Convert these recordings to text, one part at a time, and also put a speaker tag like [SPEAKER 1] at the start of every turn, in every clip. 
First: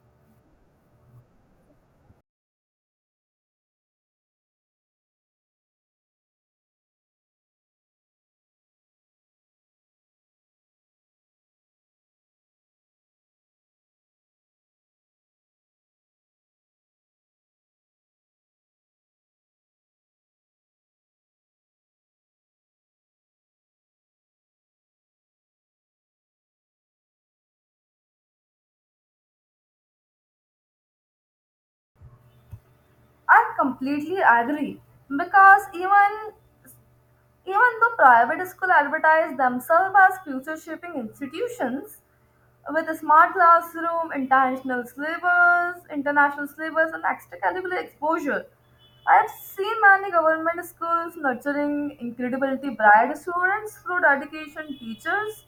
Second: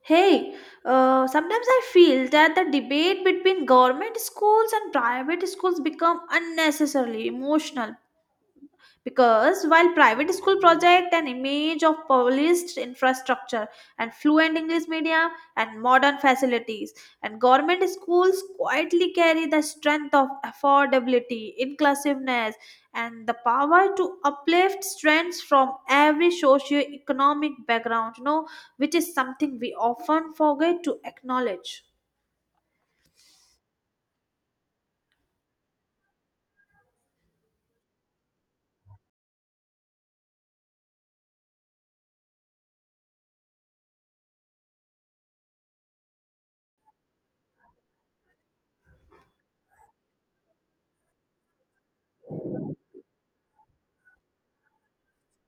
[SPEAKER 1] Hey, sometimes I feel that the debate between government schools and private schools become unnecessarily emotional because while private school project an image of polished infrastructure and fluent english media and modern facilities and government schools quietly carry the strength of affordability inclusiveness and the power to uplift strengths from every socio-economic background. Which is something we often forget to acknowledge.
[SPEAKER 2] I completely agree because even though private schools advertise themselves as future shaping institutions with a smart classroom, international syllabus, and extra curricular exposure, I have seen many government schools nurturing incredibly bright students through dedication, teachers,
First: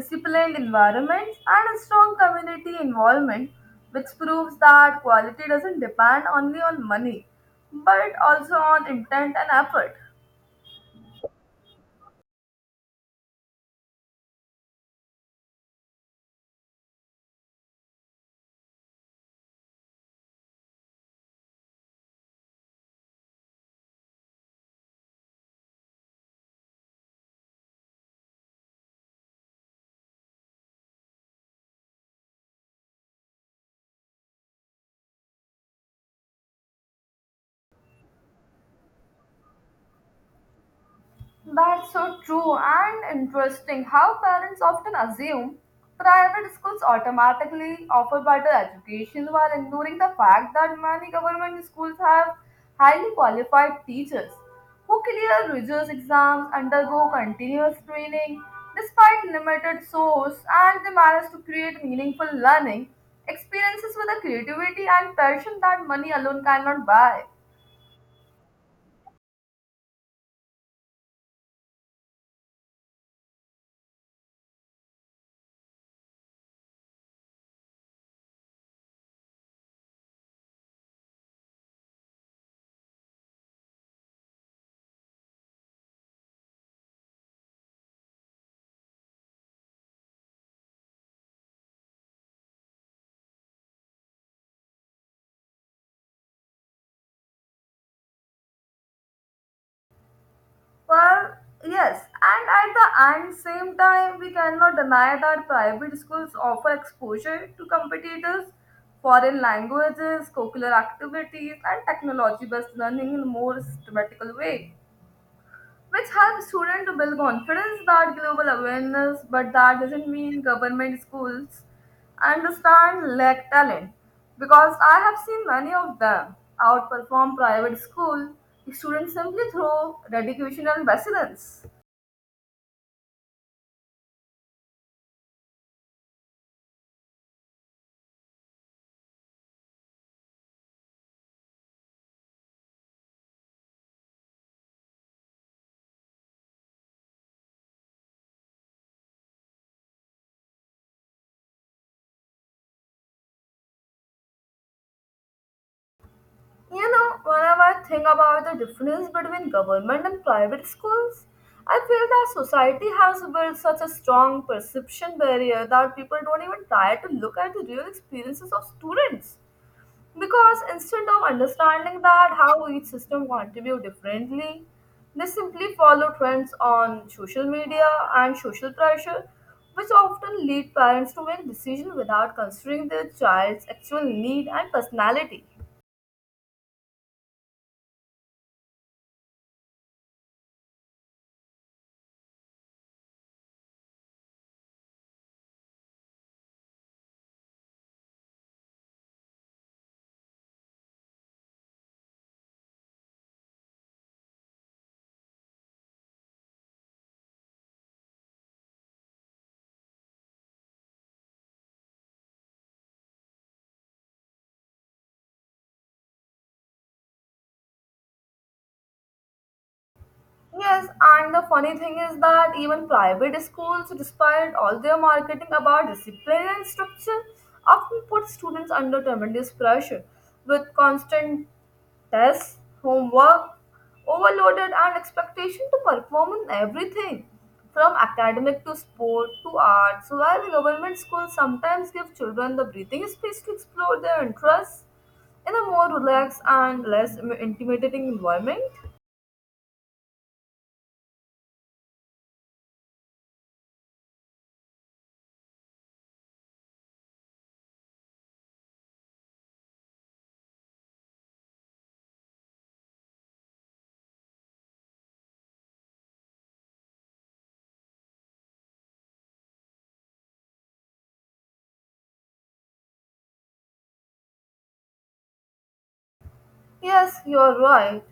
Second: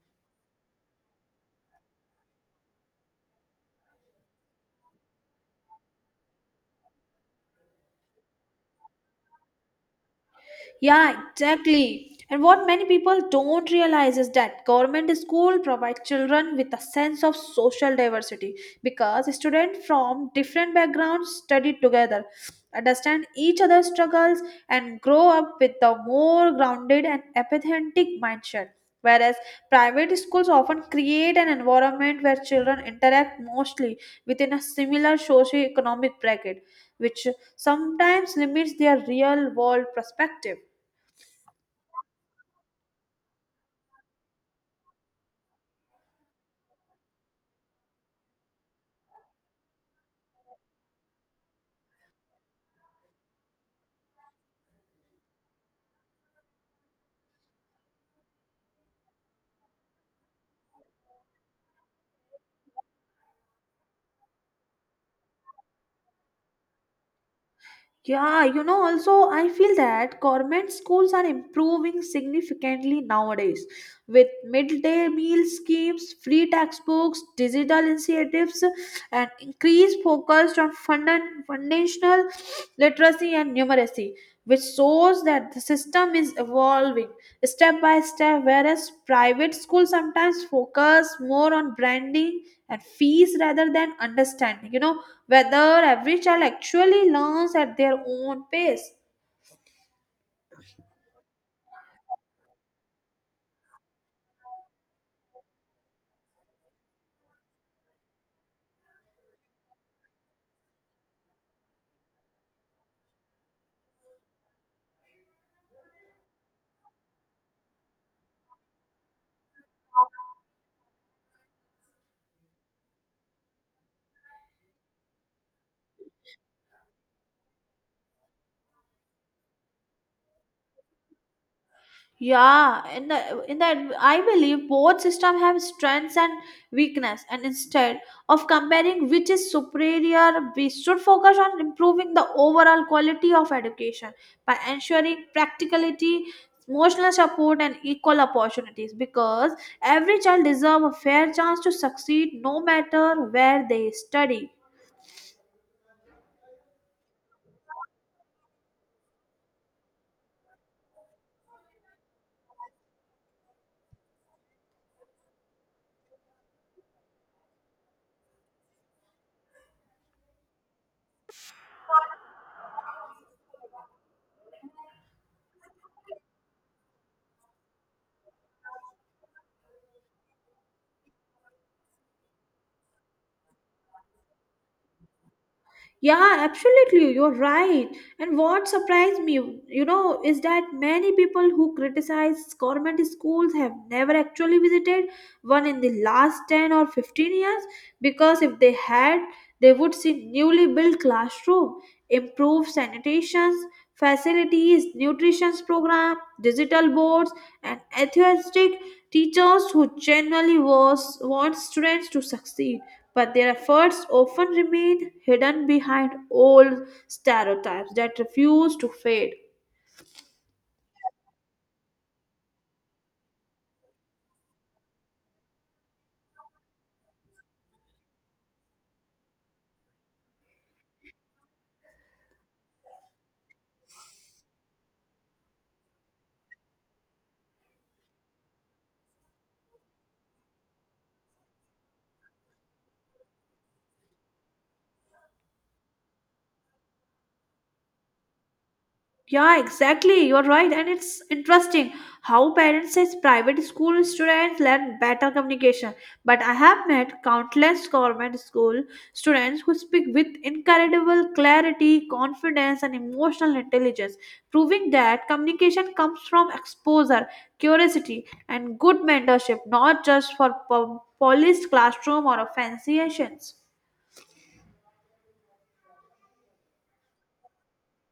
[SPEAKER 2] disciplined environments, and a strong community involvement, which proves that quality doesn't depend only on money, but also on intent and effort.
[SPEAKER 1] Yeah, exactly. And what many people don't realize is that government school provides children with a sense of social diversity because students from different backgrounds study together, understand each other's struggles, and grow up with a more grounded and empathetic mindset. Whereas private schools often create an environment where children interact mostly within a similar socio-economic bracket, which sometimes limits their real-world perspective.
[SPEAKER 2] That's so true and interesting how parents often assume private schools automatically offer better education while ignoring the fact that many government schools have highly qualified teachers who clear rigorous exams, undergo continuous training despite limited source, and they manage to create meaningful learning experiences with a creativity and passion that money alone cannot buy.
[SPEAKER 1] Yeah, you know, also I feel that government schools are improving significantly nowadays with midday meal schemes, free textbooks, digital initiatives, and increased focus on foundational literacy and numeracy, which shows that the system is evolving step by step, whereas private schools sometimes focus more on branding and fees rather than understanding. You know, whether every child actually learns at their own pace.
[SPEAKER 2] Well, yes, and at the and same time, we cannot deny that private schools offer exposure to competitors, foreign languages, curricular activities, and technology-based learning in a more systematical way, which helps students to build confidence that global awareness, but that doesn't mean government schools understand lack talent, because I have seen many of them outperform private school students simply through dedication and resilience.
[SPEAKER 1] Yeah, in that I believe both systems have strengths and weakness, and instead of comparing which is superior, we should focus on improving the overall quality of education by ensuring practicality, emotional support, and equal opportunities, because every child deserves a fair chance to succeed no matter where they study.
[SPEAKER 2] You know, whenever I think about the difference between government and private schools, I feel that society has built such a strong perception barrier that people don't even try to look at the real experiences of students. Because instead of understanding that how each system contribute differently, they simply follow trends on social media and social pressure, which often lead parents to make decisions without considering their child's actual need and personality.
[SPEAKER 1] Yeah, absolutely. You're right. And what surprised me, you know, is that many people who criticize government schools have never actually visited one in the last 10 or 15 years, because if they had, they would see newly built classroom, improved sanitation facilities, nutrition program, digital boards, and enthusiastic teachers who generally was want students to succeed, but their efforts often remain hidden behind old stereotypes that refuse to fade.
[SPEAKER 2] Yes, and the funny thing is that even private schools, despite all their marketing about discipline and structure, often put students under tremendous pressure with constant tests, homework, overloaded, and expectation to perform in everything from academic to sport to arts, while the government schools sometimes give children the breathing space to explore their interests in a more relaxed and less intimidating environment.
[SPEAKER 1] Yeah, exactly. You're right. And it's interesting how parents says private school students learn better communication. But I have met countless government school students who speak with incredible clarity, confidence, and emotional intelligence, proving that communication comes from exposure, curiosity, and good mentorship, not just for polished classroom or a fancy sessions.
[SPEAKER 2] Yes, you are right.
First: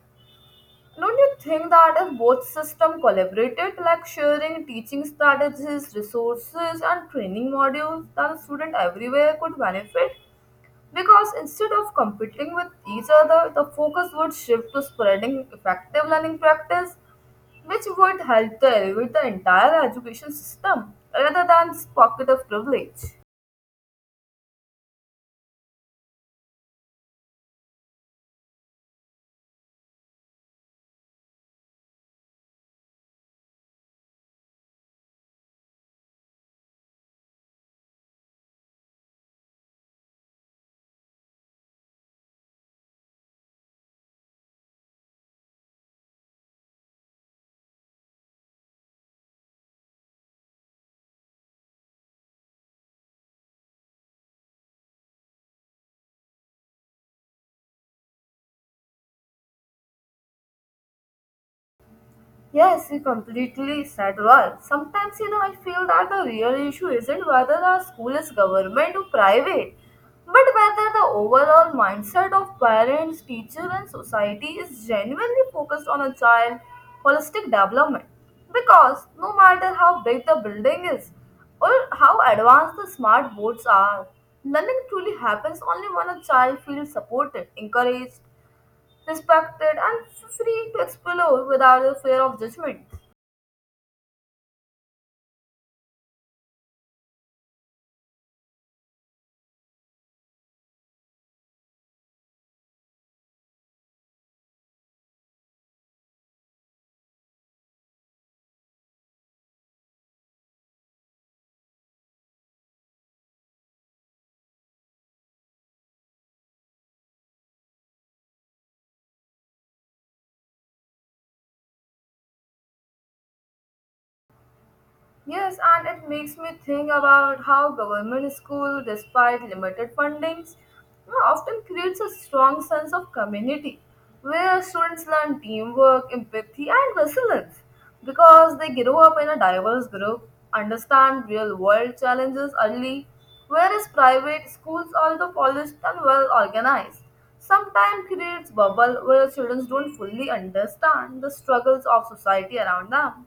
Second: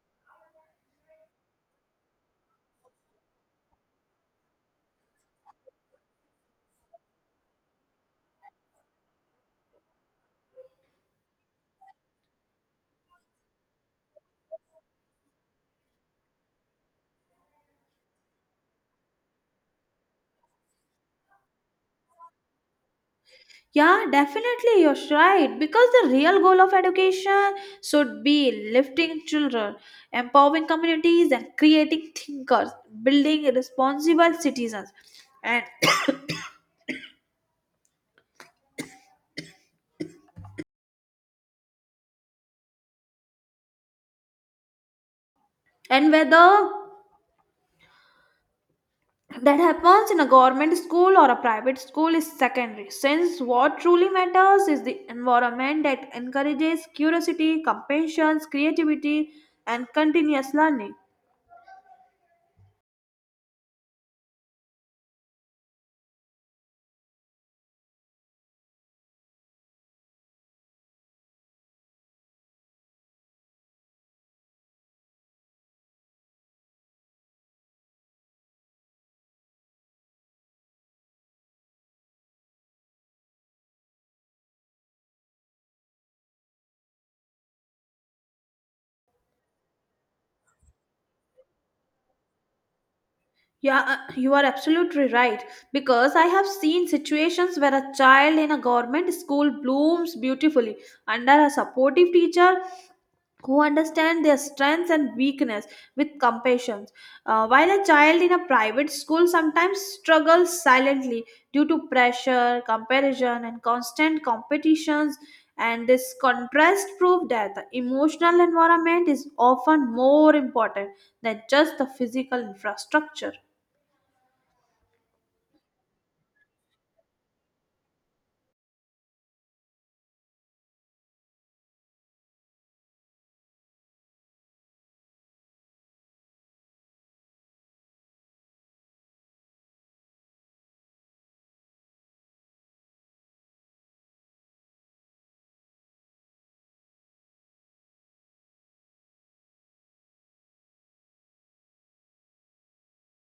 [SPEAKER 2] Don't you think that if both systems collaborated, like sharing teaching strategies, resources, and training modules, then students everywhere could benefit? Because instead of competing with each other, the focus would shift to spreading effective learning practice, which would help to elevate the entire education system rather than this pocket of privilege.
[SPEAKER 1] Yeah, definitely, you're right. Because the real goal of education should be lifting children, empowering communities, and creating thinkers, building responsible citizens. And and whether that happens in a government school or a private school is secondary, since what truly matters is the environment that encourages curiosity, compassion, creativity, and continuous learning.
[SPEAKER 2] Yes, you completely said right. Sometimes, you know, I feel that the real issue isn't whether our school is government or private, but whether the overall mindset of parents, teacher, and society is genuinely focused on a child's holistic development. Because no matter how big the building is or how advanced the smart boards are, learning truly happens only when a child feels supported, encouraged, respected, and free to explore without the fear of judgment.
[SPEAKER 1] Yeah, you are absolutely right. Because I have seen situations where a child in a government school blooms beautifully under a supportive teacher who understand their strengths and weakness with compassion. While a child in a private school sometimes struggles silently due to pressure comparison and constant competitions, and this contrast proved that the emotional environment is often more important than just the physical infrastructure.
[SPEAKER 2] Yes, and it makes me think about how government school, despite limited fundings, you know, often creates a strong sense of community where students learn teamwork, empathy, and resilience because they grow up in a diverse group, understand real world challenges early, whereas private schools, although polished and well organized, sometimes creates bubble where students don't fully understand the struggles of society around them.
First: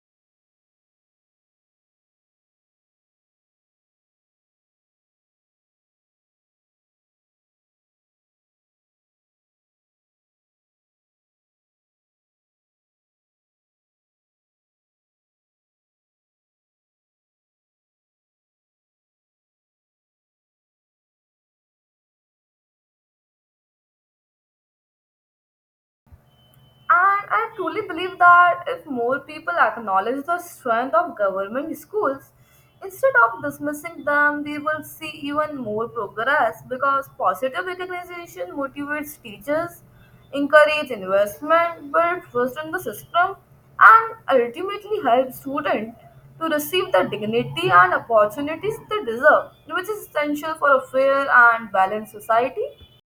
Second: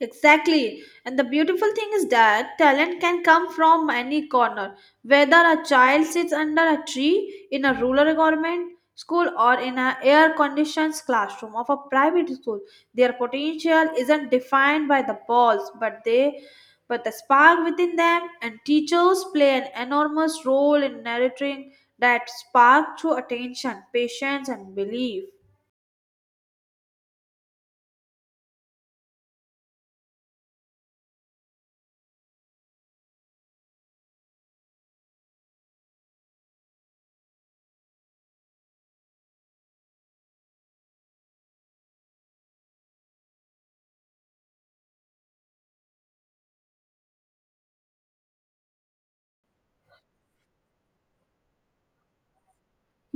[SPEAKER 1] Exactly. And the beautiful thing is that talent can come from any corner, whether a child sits under a tree in a rural environment, school, or in an air conditioned classroom of a private school. Their potential isn't defined by the balls, but the spark within them, and teachers play an enormous role in nurturing that spark through attention, patience and belief.
[SPEAKER 2] And I truly believe that if more people acknowledge the strength of government schools, instead of dismissing them, we will see even more progress because positive recognition motivates teachers, encourages investment, builds trust in the system, and ultimately helps students to receive the dignity and opportunities they deserve, which is essential for a fair and balanced society.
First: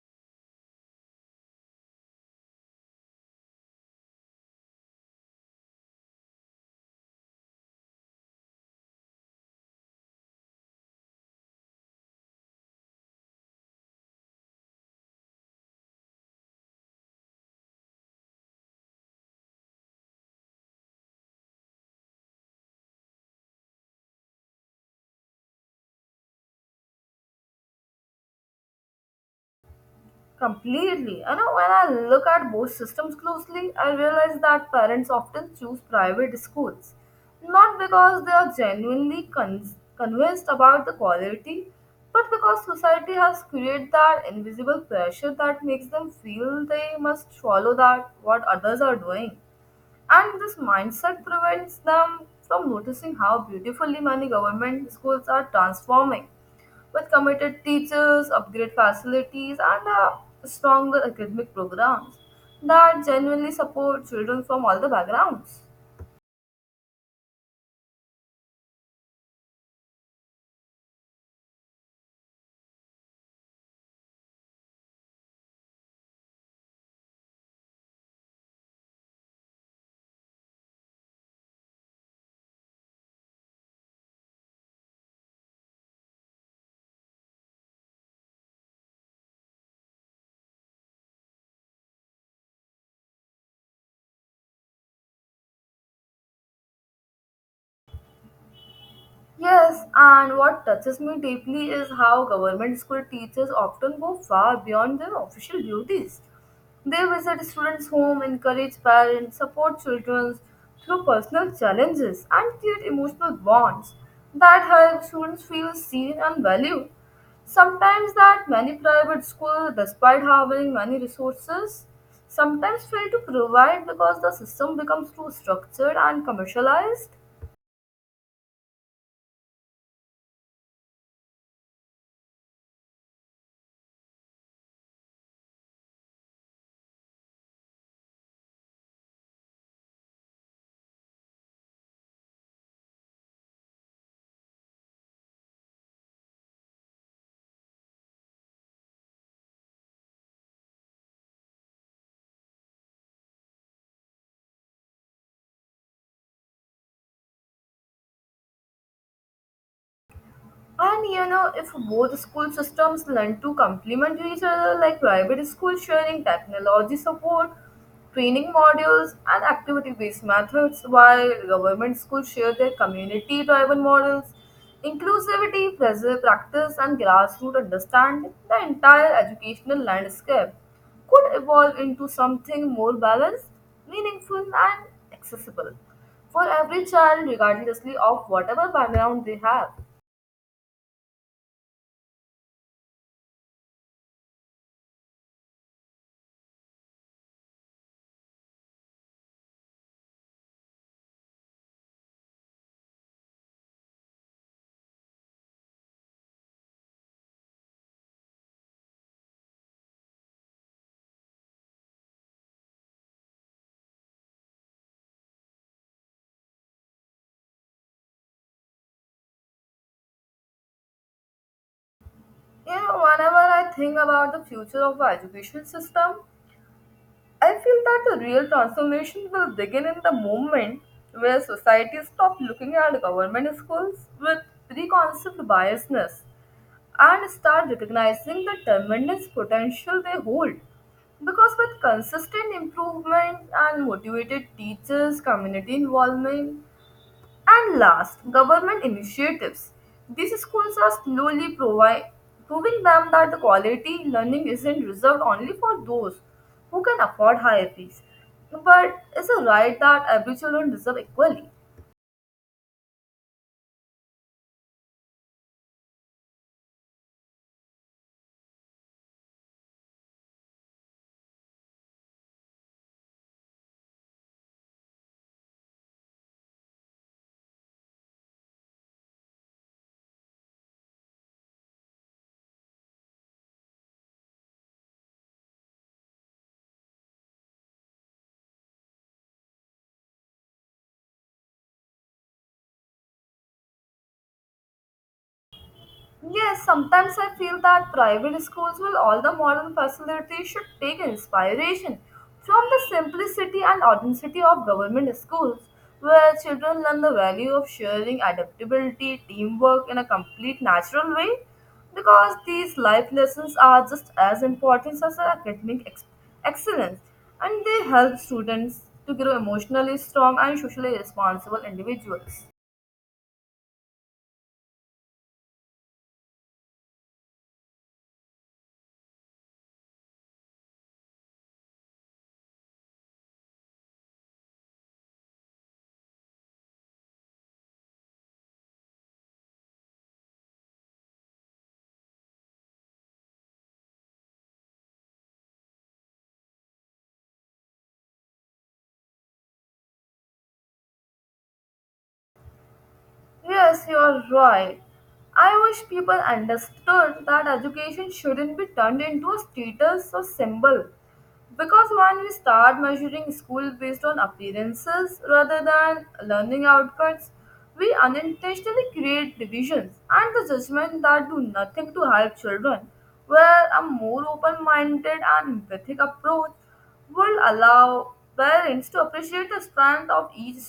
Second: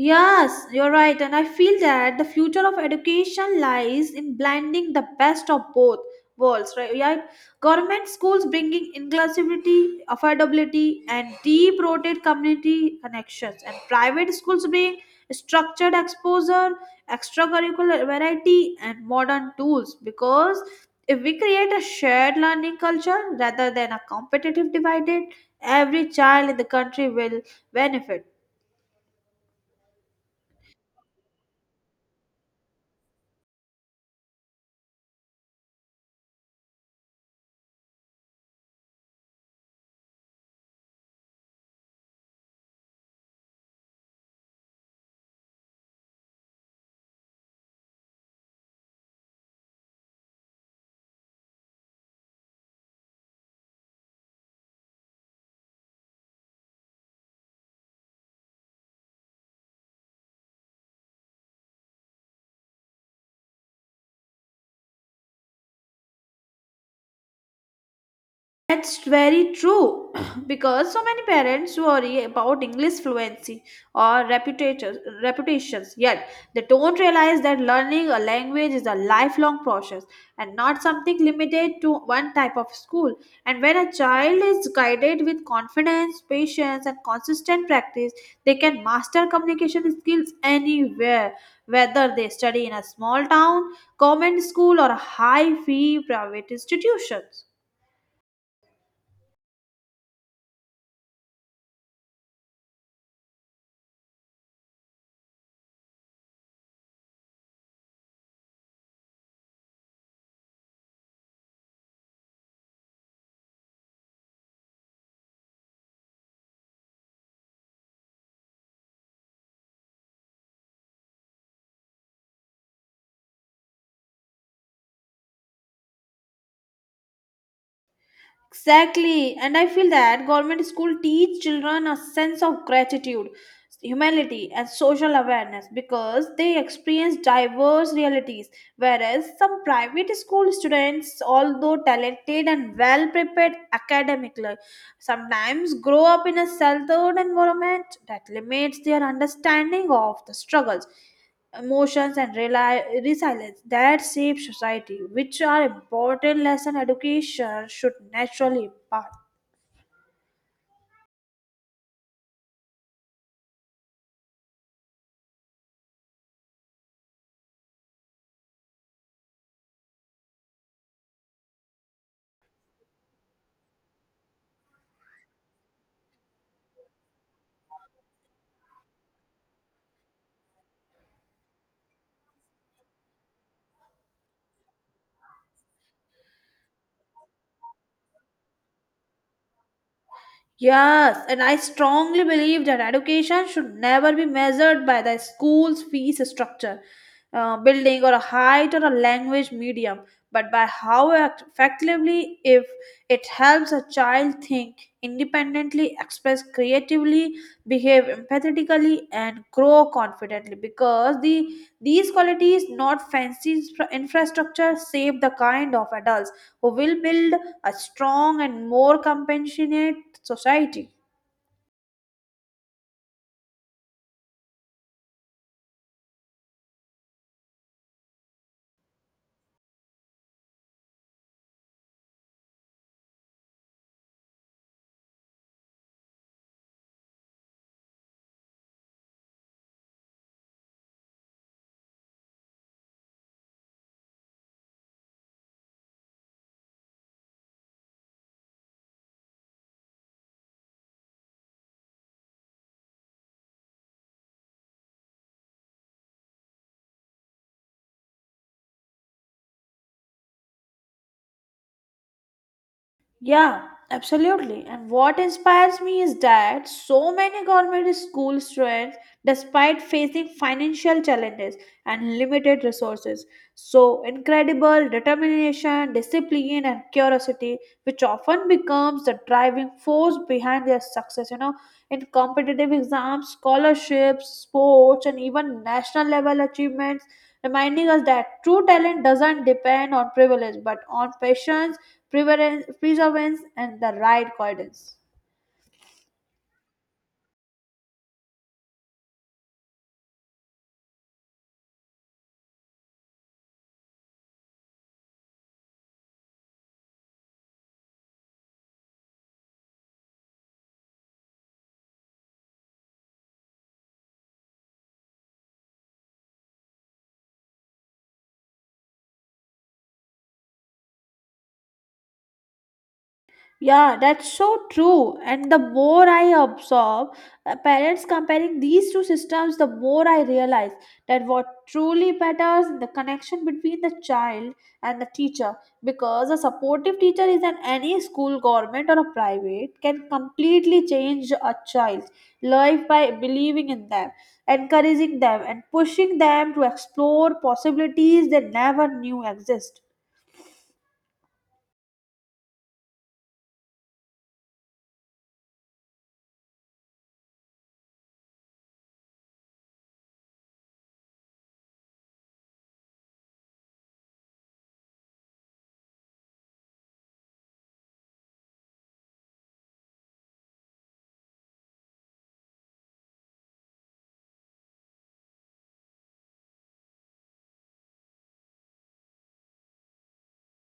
[SPEAKER 1] Yes, you're right, and I feel that the future of education lies in blending the best of both worlds, right? Yeah, government schools bringing inclusivity, affordability, and deep-rooted community connections, and private schools bring structured exposure, extracurricular variety, and modern tools. Because if we create a shared learning culture rather than a competitive divided, every child in the country will benefit.
[SPEAKER 2] Completely. You know, when I look at both systems closely, I realize that parents often choose private schools, not because they are genuinely convinced about the quality, but because society has created that invisible pressure that makes them feel they must follow that what others are doing. And this mindset prevents them from noticing how beautifully many government schools are transforming with committed teachers, upgrade facilities, and stronger academic programs that genuinely support children from all the backgrounds.
[SPEAKER 1] That's very true. Because so many parents worry about English fluency or reputations, yet they don't realize that learning a language is a lifelong process and not something limited to one type of school. And when a child is guided with confidence, patience, and consistent practice, they can master communication skills anywhere, whether they study in a small town, government school, or high fee private institutions.
[SPEAKER 2] Yes, and what touches me deeply is how government school teachers often go far beyond their official duties. They visit students' home, encourage parents, support children through personal challenges, and create emotional bonds that help students feel seen and valued. Sometimes that many private schools, despite having many resources, sometimes fail to provide because the system becomes too structured and commercialized.
[SPEAKER 1] Exactly, and I feel that government school teach children a sense of gratitude, humanity and social awareness because they experience diverse realities, whereas some private school students, although talented and well prepared academically, sometimes grow up in a sheltered environment that limits their understanding of the struggles, emotions and resilience that shape society, which are important lesson education should naturally impart.
[SPEAKER 2] And you know, if both school systems learn to complement each other, like private school sharing technology support, training modules, and activity based methods, while government schools share their community driven models, inclusivity, pressure practice, and grassroots understanding, the entire educational landscape could evolve into something more balanced, meaningful, and accessible for every child, regardlessly of whatever background they have.
[SPEAKER 1] Yes, and I strongly believe that education should never be measured by the school's fees structure, building, or a height or a language medium, but by how effectively, if it helps a child think independently, express creatively, behave empathetically, and grow confidently. Because these qualities, not fancy infrastructure, shape the kind of adults who will build a strong and more compassionate society.
[SPEAKER 2] You know, whenever I think about the future of our education system, I feel that the real transformation will begin in the moment where society stop looking at government schools with preconceived biasness and start recognizing the tremendous potential they hold. Because with consistent improvement and motivated teachers, community involvement, and last, government initiatives. These schools are slowly proving them that the quality learning isn't reserved only for those who can afford higher fees, but is a right that every children deserve equally.
[SPEAKER 1] Yeah, absolutely. And what inspires me is that so many government school students, despite facing financial challenges and limited resources, so incredible determination, discipline, and curiosity, which often becomes the driving force behind their success. You know, in competitive exams, scholarships, sports, and even national level achievements, reminding us that true talent doesn't depend on privilege but on patience, perseverance, and the right guidance.
[SPEAKER 2] Yes, sometimes I feel that private schools with all the modern facilities should take inspiration from the simplicity and authenticity of government schools, where children learn the value of sharing, adaptability, teamwork in a complete natural way. Because these life lessons are just as important as academic excellence, and they help students to grow emotionally strong and socially responsible individuals.
[SPEAKER 1] Yeah, that's so true. And the more I observe parents comparing these two systems, the more I realize that what truly matters is the connection between the child and the teacher. Because a supportive teacher is in any school, government, or a private, can completely change a child's life by believing in them, encouraging them, and pushing them to explore possibilities they never knew exist.
[SPEAKER 2] Yes, you're right. I wish people understood that education shouldn't be turned into a status or symbol. Because when we start measuring school based on appearances rather than learning outcomes, we unintentionally create divisions and the judgment that do nothing to help children, where a more open minded and empathic approach would allow parents to appreciate the strength of each,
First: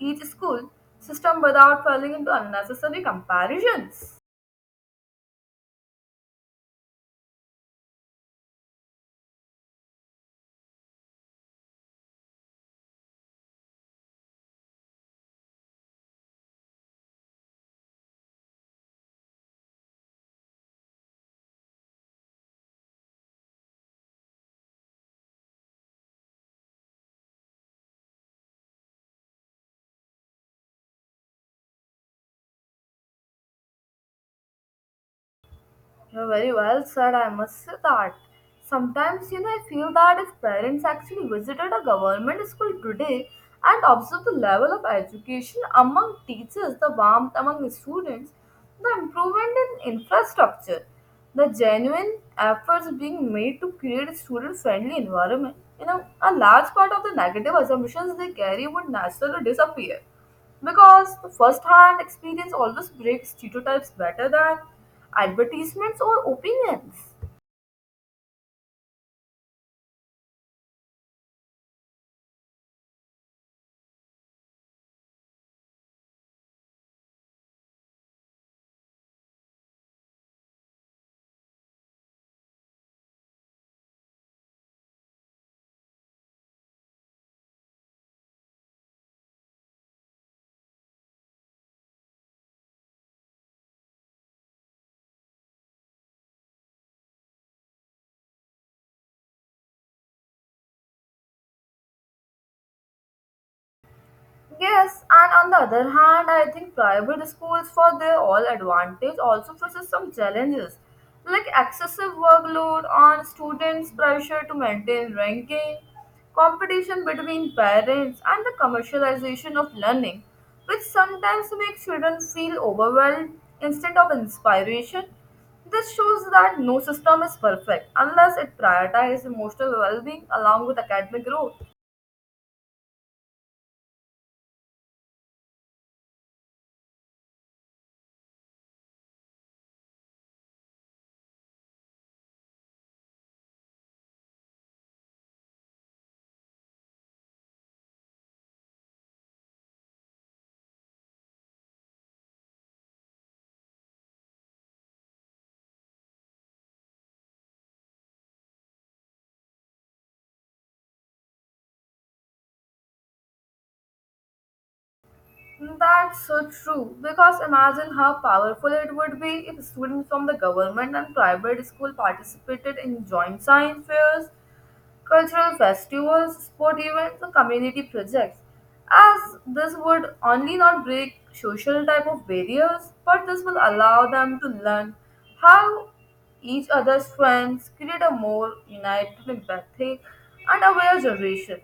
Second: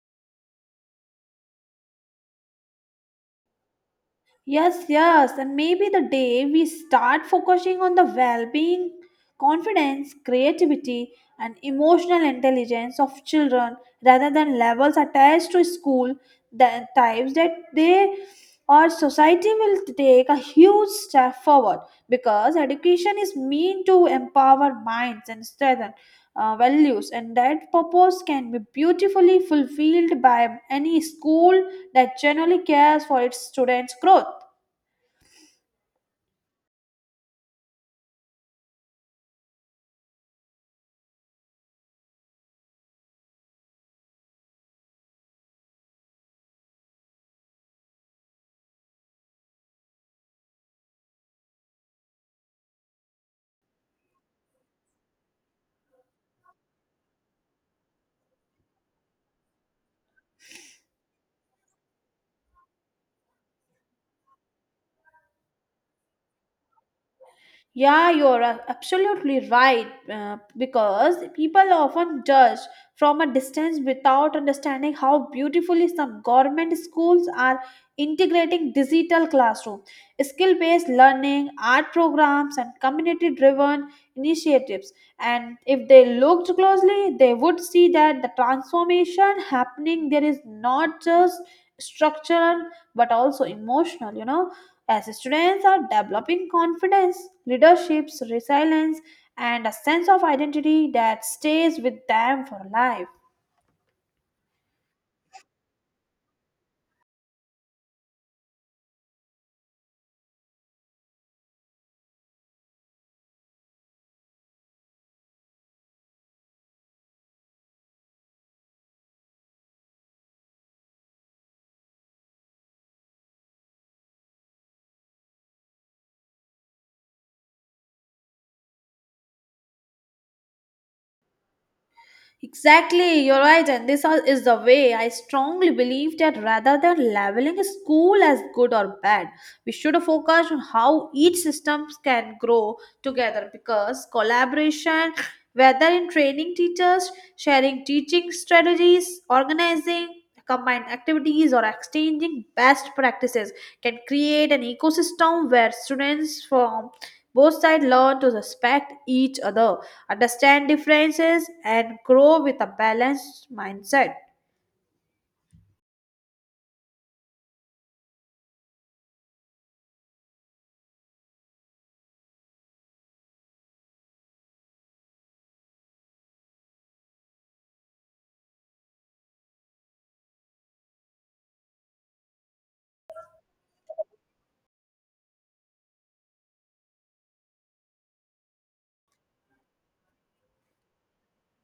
[SPEAKER 2] each school system without falling into unnecessary comparisons.
[SPEAKER 1] Yes, yes, and maybe the day we start focusing on the well being, confidence, creativity, and emotional intelligence of children rather than levels attached to school, the types that they or society will take a huge step forward, because education is meant to empower minds and strengthen values, and that purpose can be beautifully fulfilled by any school that genuinely cares for its students growth.
[SPEAKER 2] You're very well said, I must say that. Sometimes, you know, I feel that if parents actually visited a government school today and observed the level of education among teachers, the warmth among the students, the improvement in infrastructure, the genuine efforts being made to create a student-friendly environment, you know, a large part of the negative assumptions they carry would naturally disappear. Because the first hand experience always breaks stereotypes better than advertisements or opinions.
[SPEAKER 1] Yeah, you're absolutely right. Because people often judge from a distance without understanding how beautifully some government schools are integrating digital classroom, skill based learning, art programs, and community driven initiatives. And if they looked closely, they would see that the transformation happening there is not just structural but also emotional, you know, as students are developing confidence, leaderships, resilience, and a sense of identity that stays with them for life.
[SPEAKER 2] Yes, and on the other hand, I think private schools, for their all advantage, also faces some challenges like excessive workload on students, pressure to maintain ranking, competition between parents, and the commercialization of learning, which sometimes makes children feel overwhelmed instead of inspiration. This shows that no system is perfect unless it prioritizes emotional well being along with academic growth.
[SPEAKER 1] Exactly, you're right, and this all is the way I strongly believe that rather than labeling a school as good or bad, we should focus on how each system can grow together, because collaboration, whether in training teachers, sharing teaching strategies, organizing combined activities, or exchanging best practices, can create an ecosystem where students from both sides learn to respect each other, understand differences and grow with a balanced mindset.
[SPEAKER 2] That's so true. Because imagine how powerful it would be if students from the government and private school participated in joint science fairs, cultural festivals, sport events, or community projects. As this would only not break social type of barriers, but this will allow them to learn how each other's strengths create a more united, empathic, and aware generation.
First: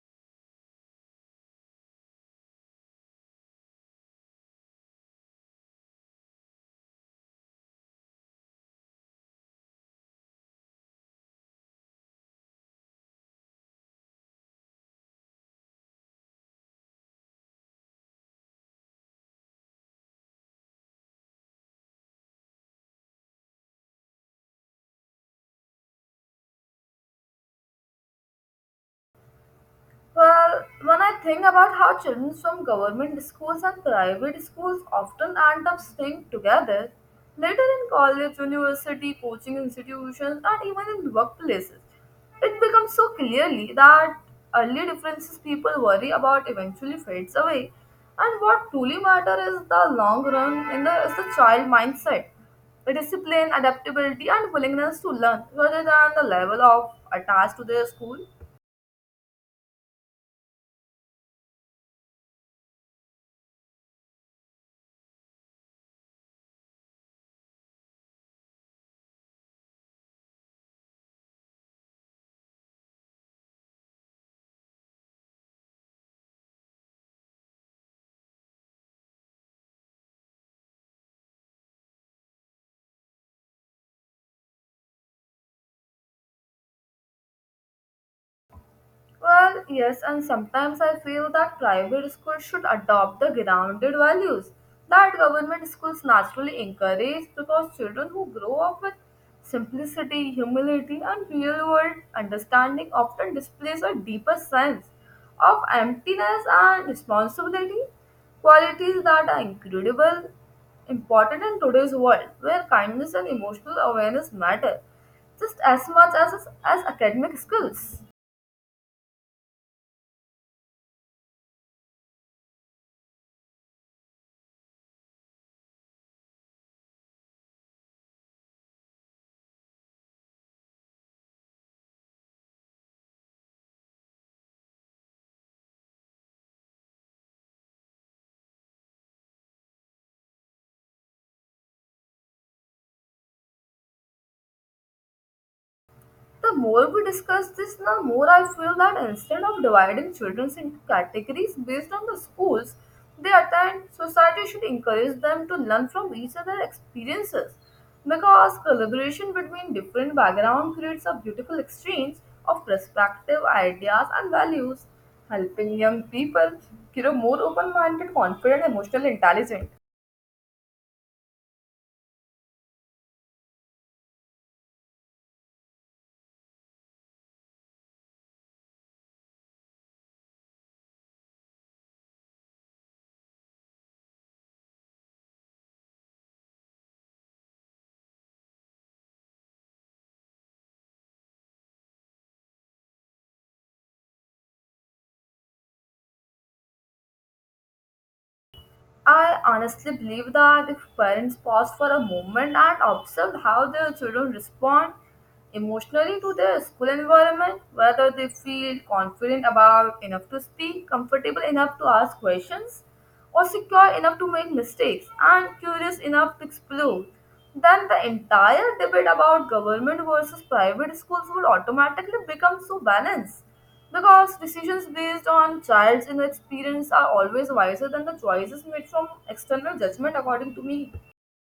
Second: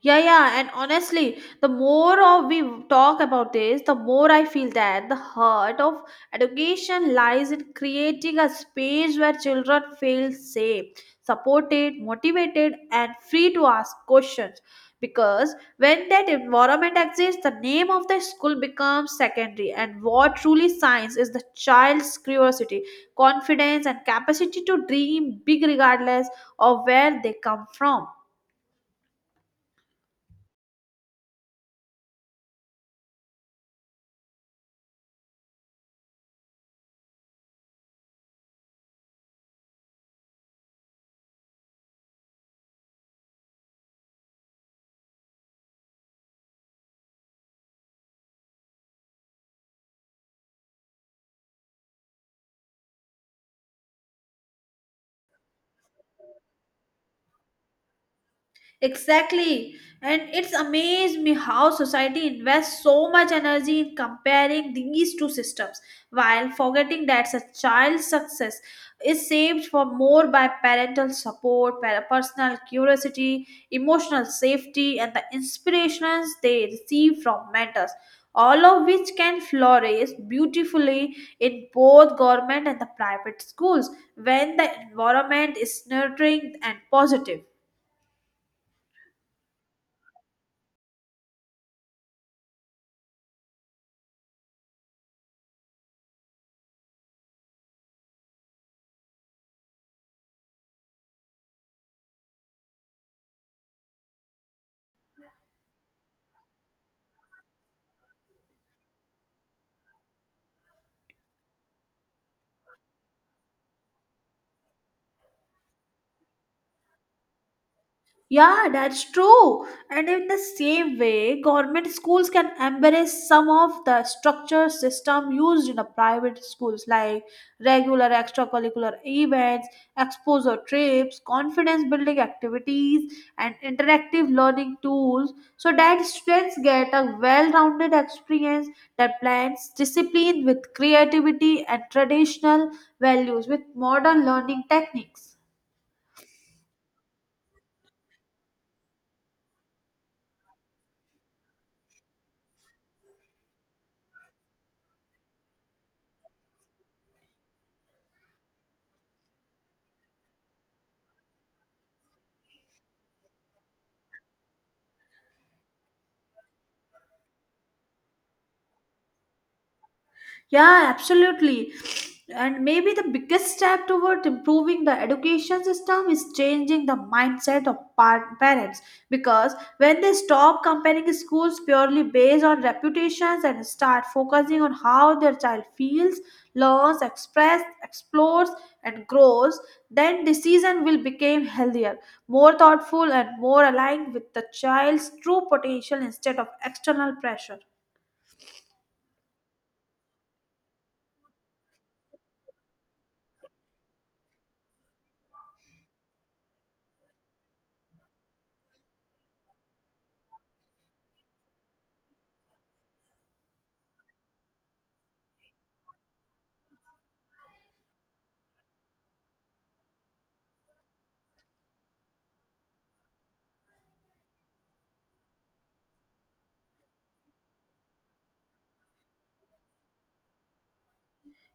[SPEAKER 1] Yeah, yeah, and honestly, the more of we talk about this, the more I feel that the heart of education lies in creating a space where children feel safe, supported, motivated, and free to ask questions. Because when that environment exists, the name of the school becomes secondary, and what truly shines is the child's curiosity, confidence, and capacity to dream big regardless of where they come from.
[SPEAKER 2] Well, when I think about how children from government schools and private schools often end up staying together, later in college, university, coaching institutions, and even in workplaces, it becomes so clearly that early differences people worry about eventually fades away. And what truly matters is the long run in the, is the child mindset, the discipline, adaptability, and willingness to learn rather than the level of attached to their school.
[SPEAKER 1] Exactly. And it's amazed me how society invests so much energy in comparing these two systems while forgetting that a child's success is saved for more by parental support, personal curiosity, emotional safety, and the inspirations they receive from mentors, all of which can flourish beautifully in both government and the private schools when the environment is nurturing and positive.
[SPEAKER 2] Well, yes, and sometimes I feel that private schools should adopt the grounded values that government schools naturally encourage because children who grow up with simplicity, humility, and real world understanding often displays a deeper sense of emptiness and responsibility, qualities that are incredible, important in today's world where kindness and emotional awareness matter just as much as academic skills.
[SPEAKER 1] Yeah, that's true. And in the same way, government schools can embrace some of the structure system used in the private schools, like regular extracurricular events, exposure trips, confidence building activities, and interactive learning tools, so that students get a well-rounded experience that blends discipline with creativity and traditional values with modern learning techniques.
[SPEAKER 2] The more we discuss this, the more I feel that instead of dividing children into categories based on the schools they attend, society should encourage them to learn from each other's experiences. Because collaboration between different backgrounds creates a beautiful exchange of perspective, ideas, and values, helping young people grow more open minded, confident, emotional, intelligent.
[SPEAKER 1] Yeah, absolutely. And maybe the biggest step toward improving the education system is changing the mindset of parents, because when they stop comparing schools purely based on reputations and start focusing on how their child feels, learns, express, explores, and grows, then decision will become healthier, more thoughtful, and more aligned with the child's true potential instead of external pressure.
[SPEAKER 2] I honestly believe that if parents pause for a moment and observe how their children respond emotionally to their school environment, whether they feel confident about enough to speak, comfortable enough to ask questions, or secure enough to make mistakes, and curious enough to explore, then the entire debate about government versus private schools would automatically become so balanced because decisions based on child's inner experience are always wiser than the choices made from external judgment, according to me.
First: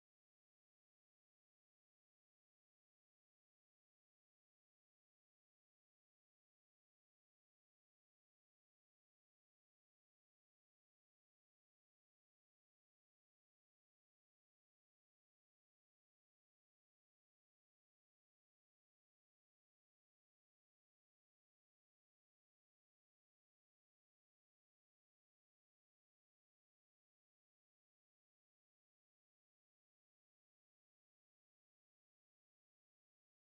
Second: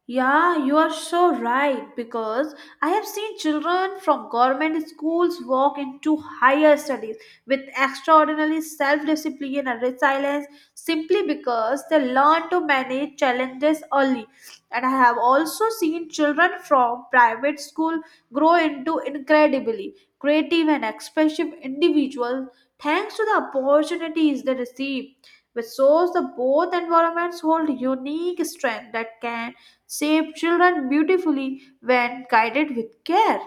[SPEAKER 1] Yeah, you are so right, because I have seen children from government schools walk into higher studies with extraordinary self discipline and resilience simply because they learn to manage challenges early. And I have also seen children from private school grow into incredibly creative and expressive individuals thanks to the opportunities they receive, which shows that both environments hold unique strength that can shape children beautifully when guided with care.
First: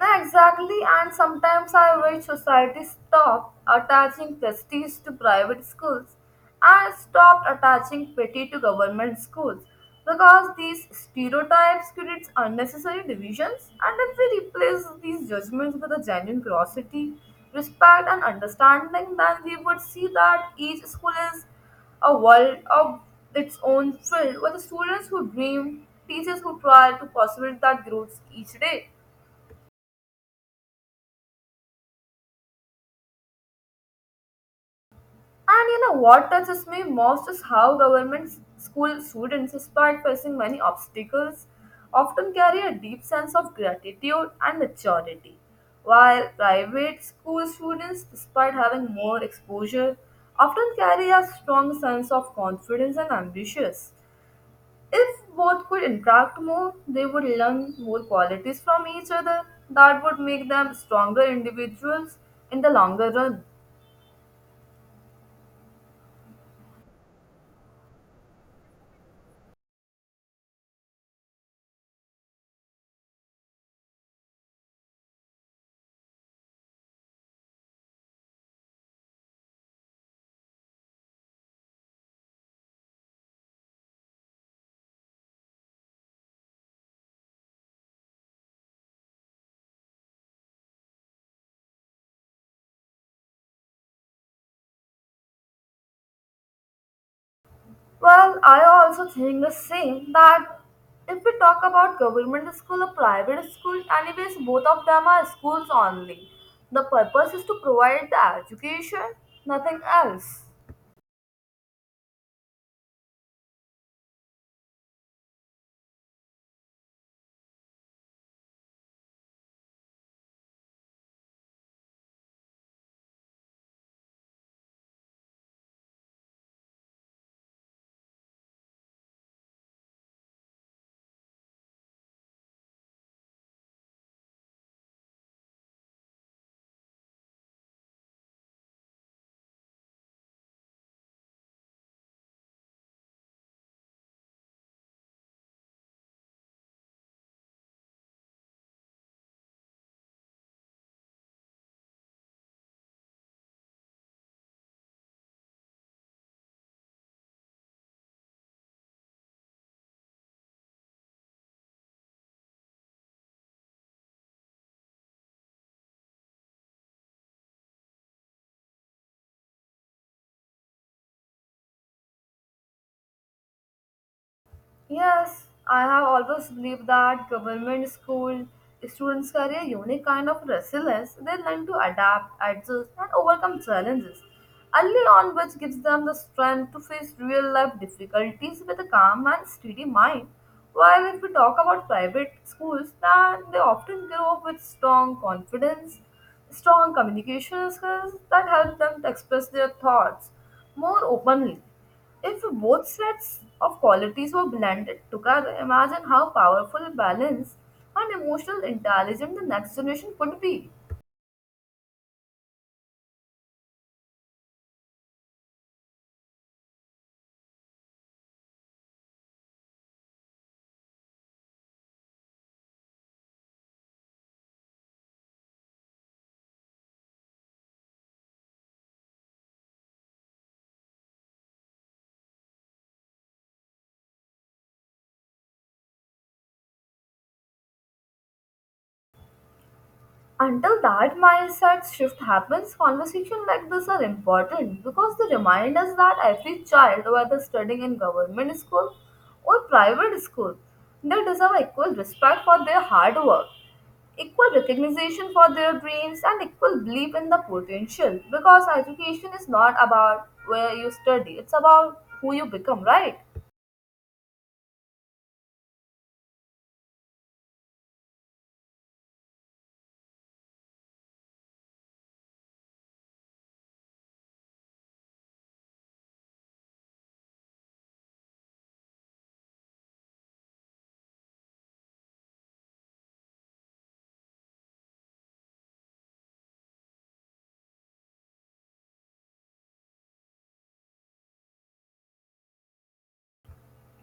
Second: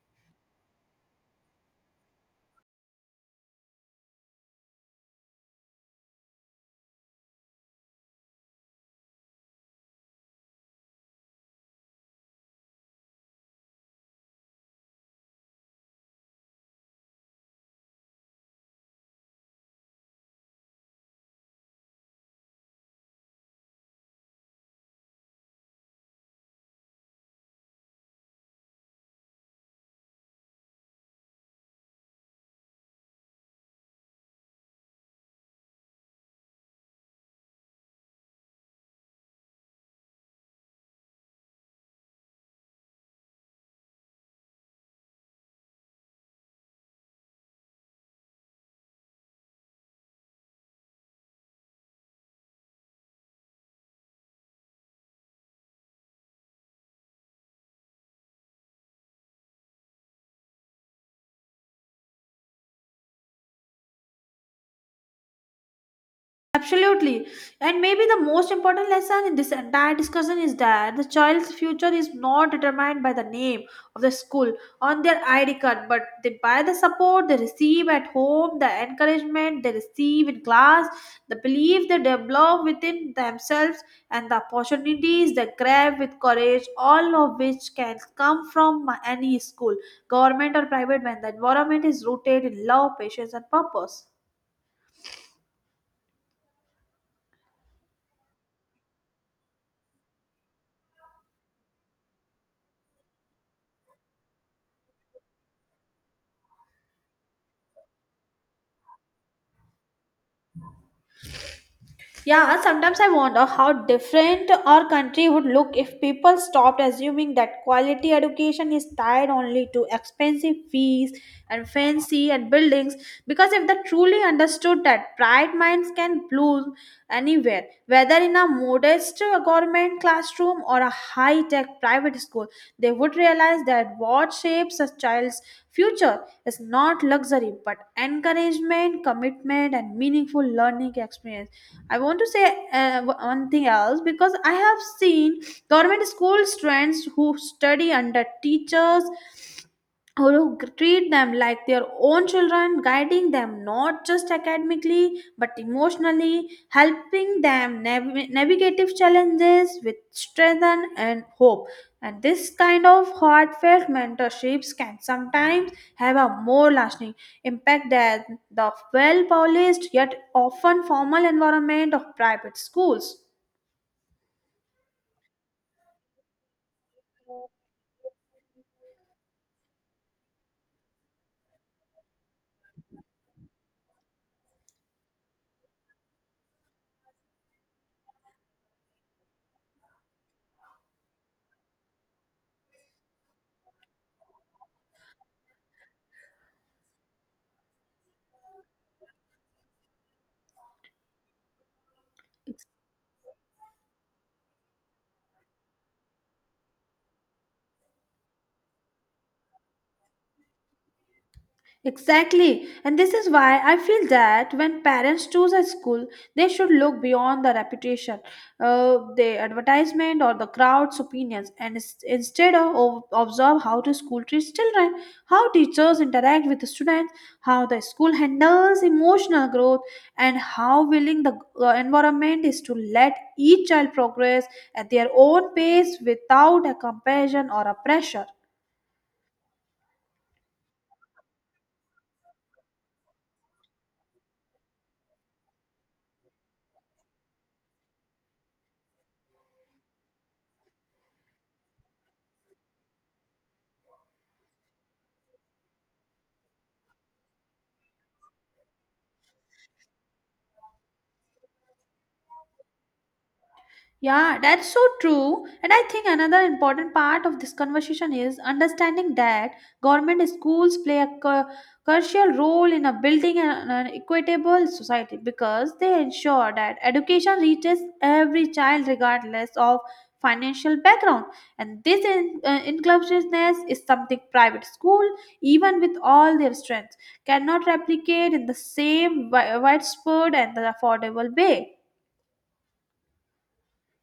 [SPEAKER 2] No, exactly, and sometimes I wish society stopped attaching prestige to private schools and stopped attaching pity to government schools because these stereotypes create unnecessary divisions and if we replace these judgments with a genuine curiosity, respect and understanding, then we would see that each school is a world of its own filled with students who dream, teachers who try to possibilitate that growth each day. And you know what touches me most is how government school students, despite facing many obstacles, often carry a deep sense of gratitude and maturity, while private school students, despite having more exposure, often carry a strong sense of confidence and ambitions. If both could interact more, they would learn more qualities from each other that would make them stronger individuals in the longer run.
[SPEAKER 1] Absolutely. And maybe the most important lesson in this entire discussion is that the child's future is not determined by the name of the school on their ID card, but they by the support they receive at home, the encouragement they receive in class, the belief they develop within themselves, and the opportunities they grab with courage, all of which can come from any school, government or private, when the environment is rooted in love, patience, and purpose.
[SPEAKER 2] Well, I also think the same that if we talk about government school or private school, anyways, both of them are schools only. The purpose is to provide the education, nothing else.
[SPEAKER 1] Yeah, sometimes I wonder how different our country would look if people stopped assuming that quality education is tied only to expensive fees and fancy and buildings. Because if they truly understood that bright minds can bloom anywhere, whether in a modest government classroom or a high tech private school, they would realize that what shapes a child's future is not luxury but encouragement, commitment, and meaningful learning experience. I want to say one thing else because I have seen government school students who study under teachers or who treat them like their own children, guiding them not just academically but emotionally, helping them navigate challenges with strength and hope. And this kind of heartfelt mentorships can sometimes have a more lasting impact than the well polished yet often formal environment of private schools.
[SPEAKER 2] Yes, I have always believed that government school students carry a unique kind of resilience. They learn to adapt, adjust, and overcome challenges early on, which gives them the strength to face real life difficulties with a calm and steady mind. While if we talk about private schools, then they often grow up with strong confidence, strong communication skills that help them to express their thoughts more openly. If both sets of qualities were blended together, imagine how powerful, balanced, and emotional intelligent the next generation could be.
[SPEAKER 1] Exactly. And this is why I feel that when parents choose a school, they should look beyond the reputation, the advertisement, or the crowd's opinions, and instead of observe how the school treats children, how teachers interact with the students, how the school handles emotional growth, and how willing the environment is to let each child progress at their own pace without a comparison or a pressure.
[SPEAKER 2] Until that mindset shift happens, conversations like this are important because they remind us that every child, whether studying in government school or private school, they deserve equal respect for their hard work, equal recognition for their dreams, and equal belief in the potential. Because education is not about where you study, it's about who you become, right?
[SPEAKER 1] Yeah, that's so true. And I think another important part of this conversation is understanding that government schools play a crucial role in a building an equitable society because they ensure that education reaches every child regardless of financial background. And this inclusiveness is something private school, even with all their strengths, cannot replicate in the same widespread and the affordable way.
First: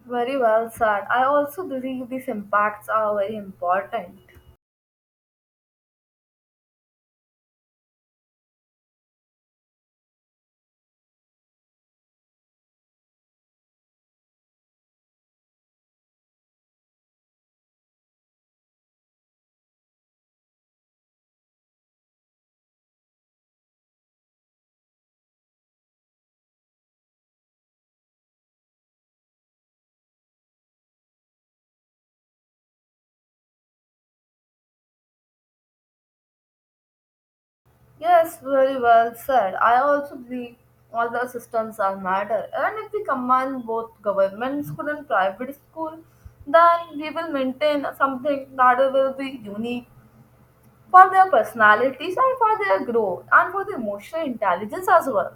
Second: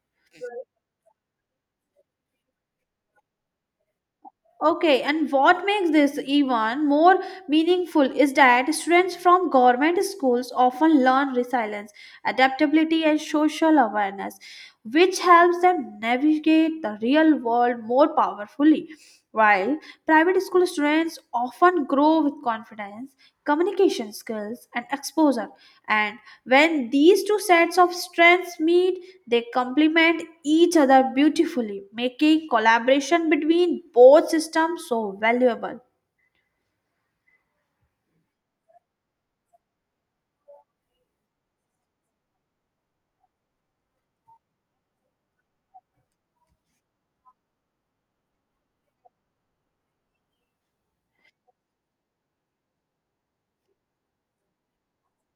[SPEAKER 2] Very well said. I also believe these impacts are very important.
[SPEAKER 1] Okay, and what makes this even more meaningful is that students from government schools often learn resilience, adaptability, and social awareness, which helps them navigate the real world more powerfully. While private school students often grow with confidence, communication skills, and exposure, and when these two sets of strengths meet, they complement each other beautifully, making collaboration between both systems so valuable.
[SPEAKER 2] Yes, very well said. I also believe all the systems are matter. And if we combine both government school and private school, then we will maintain something that will be unique for their personalities and for their growth and for the emotional intelligence as well.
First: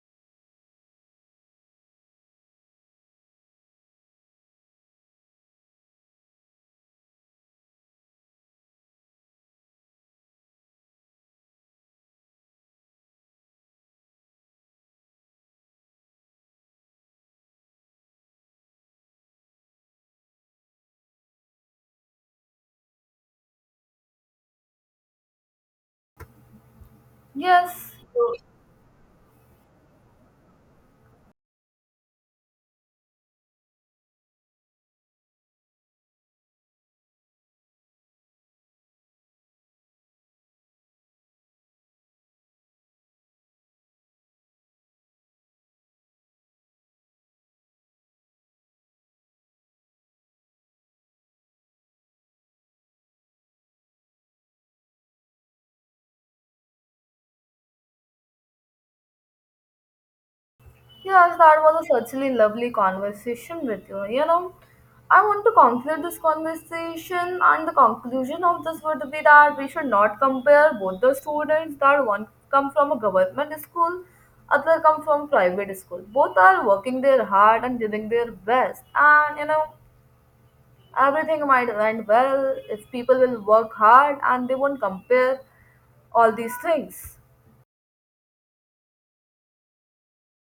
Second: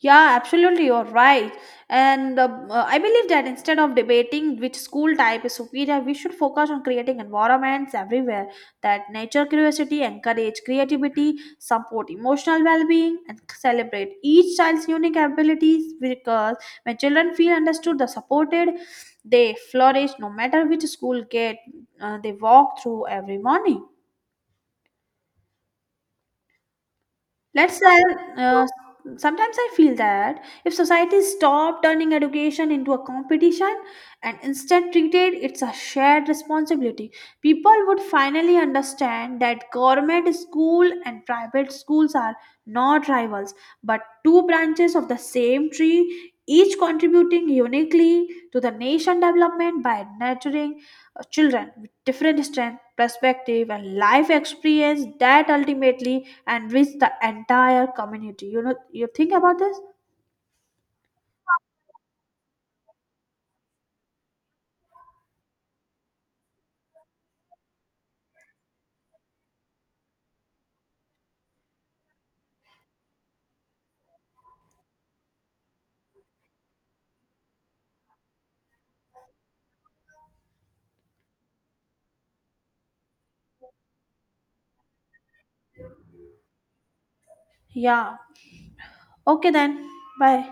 [SPEAKER 1] Yeah, absolutely, you're right. And I believe that instead of debating which school type is superior, we should focus on creating environments everywhere that nature curiosity, encourage creativity, support emotional well being, and celebrate each child's unique abilities because when children feel understood, the supported, they flourish no matter which school gate they walk through every morning. Let's
[SPEAKER 2] Yes.
[SPEAKER 1] say, uh, sometimes I feel that if society stopped turning education into a competition and instead treated it's a shared responsibility, people would finally understand that government school and private schools are not rivals but two branches of the same tree, each contributing uniquely to the nation development by nurturing children with different strength, perspective, and life experience that ultimately and reach the entire community. You know, you think about this?
[SPEAKER 2] Yes, that was a certainly lovely conversation with you. You know, I want to conclude this conversation, and the conclusion of this would be that we should not compare both the students that one come from a government school, other come from private school. Both are working their hard and doing their best, and you know, everything might end well if people will work hard and they won't compare all these things.
[SPEAKER 1] Yeah. Okay, then. Bye.